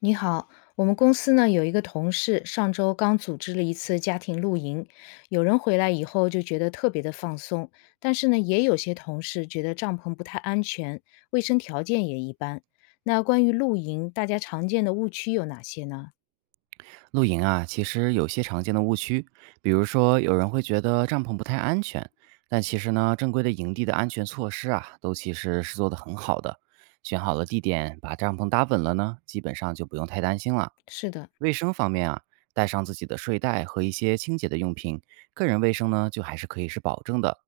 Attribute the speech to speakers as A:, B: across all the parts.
A: 你好，我们公司呢有一个同事，上周刚组织了一次家庭露营，有人回来以后就觉得特别的放松，但是呢，也有些同事觉得帐篷不太安全，卫生条件也一般。那关于露营，大家常见的误区有哪些呢？
B: 露营啊，其实有些常见的误区，比如说有人会觉得帐篷不太安全，但其实呢，正规的营地的安全措施啊，都其实是做得很好的。选好了地点，把帐篷搭稳了呢，基本上就不用太担心了。
A: 是的，
B: 卫生方面啊，带上自己的睡袋和一些清洁的用品，个人卫生呢，就还是可以是保证的。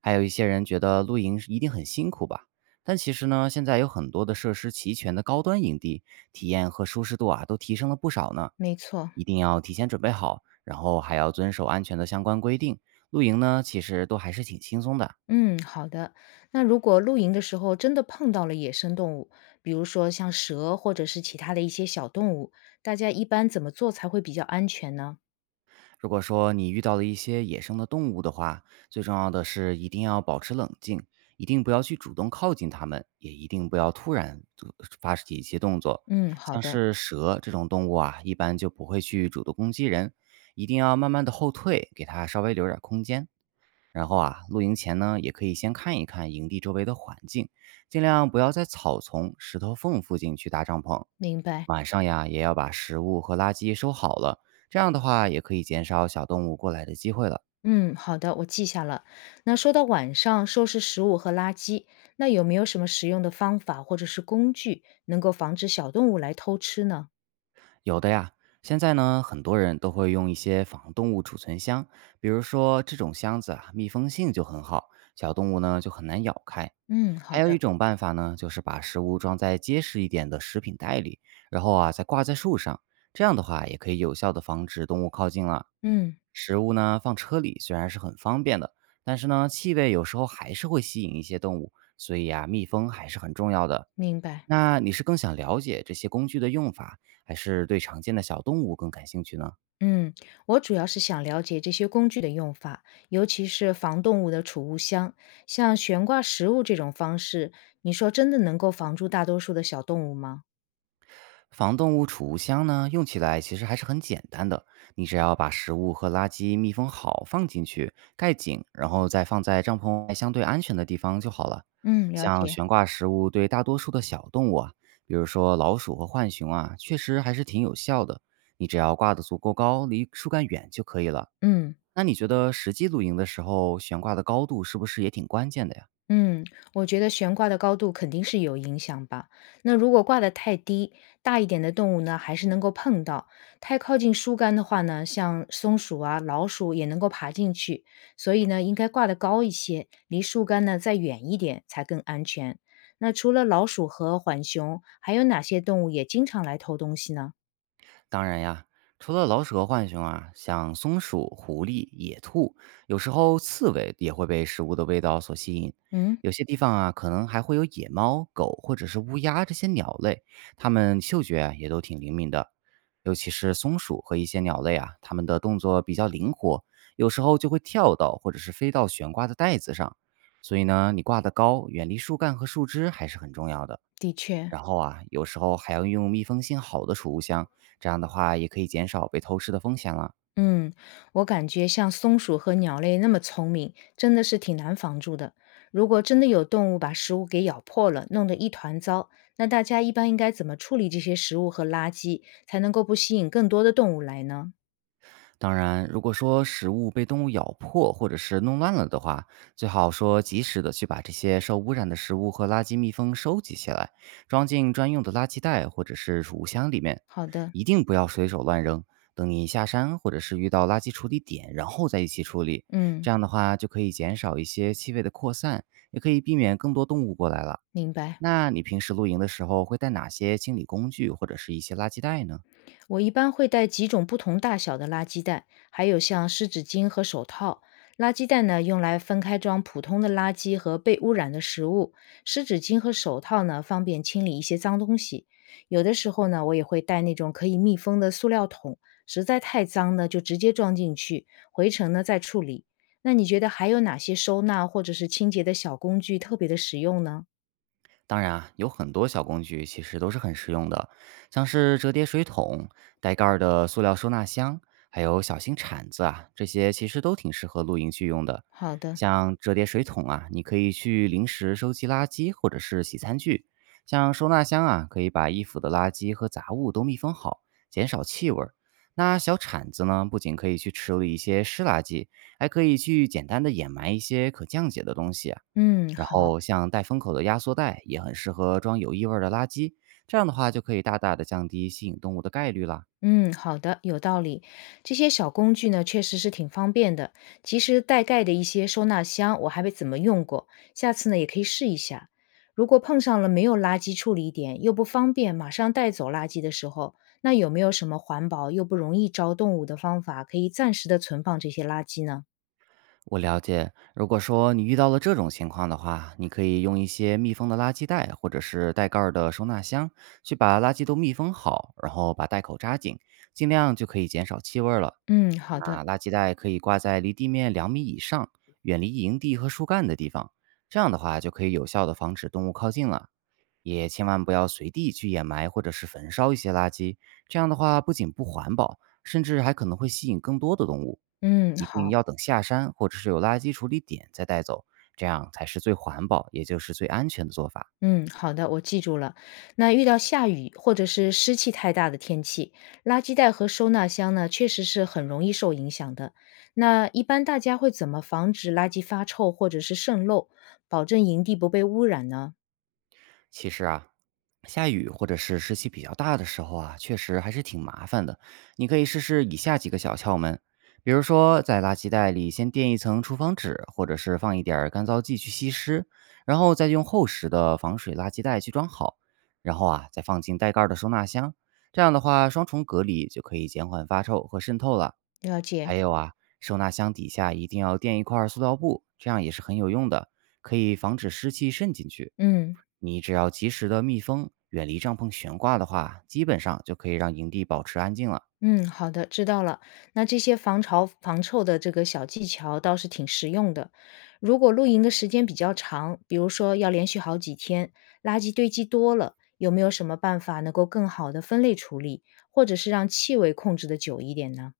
B: 还有一些人觉得露营是一定很辛苦吧，但其实呢，现在有很多的设施齐全的高端营地，体验和舒适度啊，都提升了不少呢。
A: 没错。
B: 一定要提前准备好，然后还要遵守安全的相关规定。露营呢，其实都还是挺轻松的。
A: 嗯，好的。那如果露营的时候真的碰到了野生动物，比如说像蛇或者是其他的一些小动物，大家一般怎么做才会比较安全呢？
B: 如果说你遇到了一些野生的动物的话，最重要的是一定要保持冷静，一定不要去主动靠近它们，也一定不要突然做发起一些动作。
A: 嗯，好
B: 像
A: 的，
B: 是蛇这种动物啊，一般就不会去主动攻击人，一定要慢慢的后退，给它稍微留点儿空间。然后啊，露营前呢，也可以先看一看营地周围的环境，尽量不要在草丛、石头缝附近去搭帐篷。
A: 明白。
B: 晚上呀，也要把食物和垃圾收好了，这样的话也可以减少小动物过来的机会了。
A: 嗯，好的，我记下了。那说到晚上收拾食物和垃圾，那有没有什么实用的方法或者是工具能够防止小动物来偷吃呢？
B: 有的呀，现在呢，很多人都会用一些防动物储存箱，比如说这种箱子啊，密封性就很好，小动物呢就很难咬开。
A: 嗯，好
B: 还有一
A: 的，
B: 种办法呢，就是把食物装在结实一点的食品袋里，然后啊再挂在树上，这样的话也可以有效的防止动物靠近了。
A: 嗯，
B: 食物呢放车里虽然是很方便的，但是呢气味有时候还是会吸引一些动物，所以啊密封还是很重要的。
A: 明白。
B: 那你是更想了解这些工具的用法，还是对常见的小动物更感兴趣呢？
A: 嗯，我主要是想了解这些工具的用法，尤其是防动物的储物箱，像悬挂食物这种方式，你说真的能够防住大多数的小动物吗？
B: 防动物储物箱呢，用起来其实还是很简单的。你只要把食物和垃圾密封好，放进去，盖紧，然后再放在帐篷外相对安全的地方就好了。
A: 嗯，了
B: 像
A: 解。
B: 悬挂食物对大多数的小动物啊，比如说老鼠和浣熊啊，确实还是挺有效的。你只要挂得足够高，离树干远就可以了。
A: 嗯。
B: 那你觉得实际露营的时候，悬挂的高度是不是也挺关键的呀？
A: 嗯，我觉得悬挂的高度肯定是有影响吧。那如果挂得太低，大一点的动物呢还是能够碰到；太靠近树干的话呢，像松鼠啊、老鼠也能够爬进去。所以呢，应该挂得高一些，离树干呢再远一点才更安全。那除了老鼠和浣熊，还有哪些动物也经常来偷东西呢？
B: 当然呀，除了老鼠和浣熊啊，像松鼠、狐狸、野兔，有时候刺猬也会被食物的味道所吸引。
A: 嗯，
B: 有些地方啊，可能还会有野猫、狗或者是乌鸦这些鸟类，它们嗅觉啊也都挺灵敏的。尤其是松鼠和一些鸟类啊，它们的动作比较灵活，有时候就会跳到或者是飞到悬挂的袋子上。所以呢，你挂得高，远离树干和树枝还是很重要的。
A: 的确，
B: 然后啊，有时候还要用密封性好的储物箱，这样的话也可以减少被偷吃的风险了。
A: 嗯，我感觉像松鼠和鸟类那么聪明，真的是挺难防住的。如果真的有动物把食物给咬破了，弄得一团糟，那大家一般应该怎么处理这些食物和垃圾，才能够不吸引更多的动物来呢？
B: 当然，如果说食物被动物咬破或者是弄乱了的话，最好说及时的去把这些受污染的食物和垃圾密封收集起来，装进专用的垃圾袋或者是储物箱里面，
A: 好的，
B: 一定不要随手乱扔。等你下山或者是遇到垃圾处理点，然后再一起处理，
A: 嗯，
B: 这样的话就可以减少一些气味的扩散，也可以避免更多动物过来了。
A: 明白。
B: 那你平时露营的时候会带哪些清理工具或者是一些垃圾袋呢？
A: 我一般会带几种不同大小的垃圾袋，还有像湿纸巾和手套。垃圾袋呢，用来分开装普通的垃圾和被污染的食物；湿纸巾和手套呢，方便清理一些脏东西。有的时候呢，我也会带那种可以密封的塑料桶，实在太脏呢，就直接装进去，回程呢再处理。那你觉得还有哪些收纳或者是清洁的小工具特别的实用呢？
B: 当然啊，有很多小工具其实都是很实用的，像是折叠水桶、带盖儿的塑料收纳箱，还有小型铲子啊，这些其实都挺适合露营去用的。
A: 好的，
B: 像折叠水桶啊，你可以去临时收集垃圾或者是洗餐具；像收纳箱啊，可以把衣服的垃圾和杂物都密封好，减少气味儿。那小铲子呢，不仅可以去处理一些湿垃圾，还可以去简单的掩埋一些可降解的东西啊。
A: 嗯，
B: 然
A: 好。
B: 后像带封口的压缩袋也很适合装有异味儿的垃圾，这样的话就可以大大的降低吸引动物的概率啦。
A: 嗯，好的，有道理。这些小工具呢，确实是挺方便的。其实带盖的一些收纳箱，我还没怎么用过，下次呢也可以试一下。如果碰上了没有垃圾处理点，又不方便马上带走垃圾的时候，那有没有什么环保又不容易招动物的方法，可以暂时的存放这些垃圾呢？
B: 我了解，如果说你遇到了这种情况的话，你可以用一些密封的垃圾袋或者是带盖儿的收纳箱，去把垃圾都密封好，然后把袋口扎紧，尽量就可以减少气味儿了。
A: 嗯，好的，
B: 那垃圾袋可以挂在离地面2米以上、远离营地和树干的地方，这样的话就可以有效的防止动物靠近了。也千万不要随地去掩埋或者是焚烧一些垃圾，这样的话不仅不环保，甚至还可能会吸引更多的动物。
A: 嗯，
B: 一定
A: 好。
B: 要等下山或者是有垃圾处理点再带走，这样才是最环保，也就是最安全的做法。
A: 嗯，好的，我记住了。那遇到下雨或者是湿气太大的天气，垃圾袋和收纳箱呢，确实是很容易受影响的。那一般大家会怎么防止垃圾发臭或者是渗漏，保证营地不被污染呢？
B: 其实啊，下雨或者是湿气比较大的时候啊，确实还是挺麻烦的。你可以试试以下几个小窍门，比如说在垃圾袋里先垫一层厨房纸，或者是放一点儿干燥剂去吸湿，然后再用厚实的防水垃圾袋去装好，然后啊再放进带盖儿的收纳箱。这样的话，双重隔离就可以减缓发臭和渗透了。
A: 了解，
B: 还有啊，收纳箱底下一定要垫一块儿塑料布，这样也是很有用的，可以防止湿气渗进去。
A: 嗯。
B: 你只要及时的密封，远离帐篷悬挂的话，基本上就可以让营地保持安静了。
A: 嗯，好的，知道了。那这些防潮防臭的这个小技巧倒是挺实用的。如果露营的时间比较长，比如说要连续好几天，垃圾堆积多了，有没有什么办法能够更好的分类处理，或者是让气味控制的久一点呢？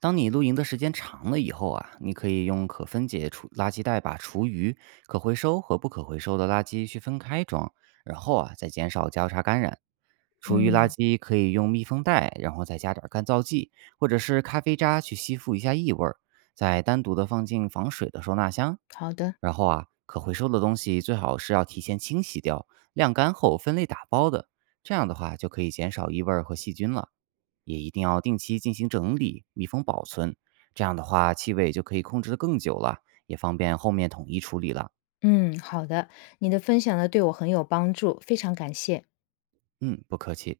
B: 当你露营的时间长了以后啊，你可以用可分解厨垃圾袋把厨余、可回收和不可回收的垃圾去分开装，然后啊再减少交叉感染。厨余垃
A: 嗯，
B: 圾可以用密封袋，然后再加点儿干燥剂或者是咖啡渣去吸附一下异味儿，再单独的放进防水的收纳箱。
A: 好的，
B: 然后啊，可回收的东西最好是要提前清洗掉，晾干后分类打包的，这样的话就可以减少异味儿和细菌了。也一定要定期进行整理、密封保存，这样的话气味就可以控制的更久了，也方便后面统一处理了。
A: 嗯，好的，你的分享呢对我很有帮助，非常感谢。
B: 嗯，不客气。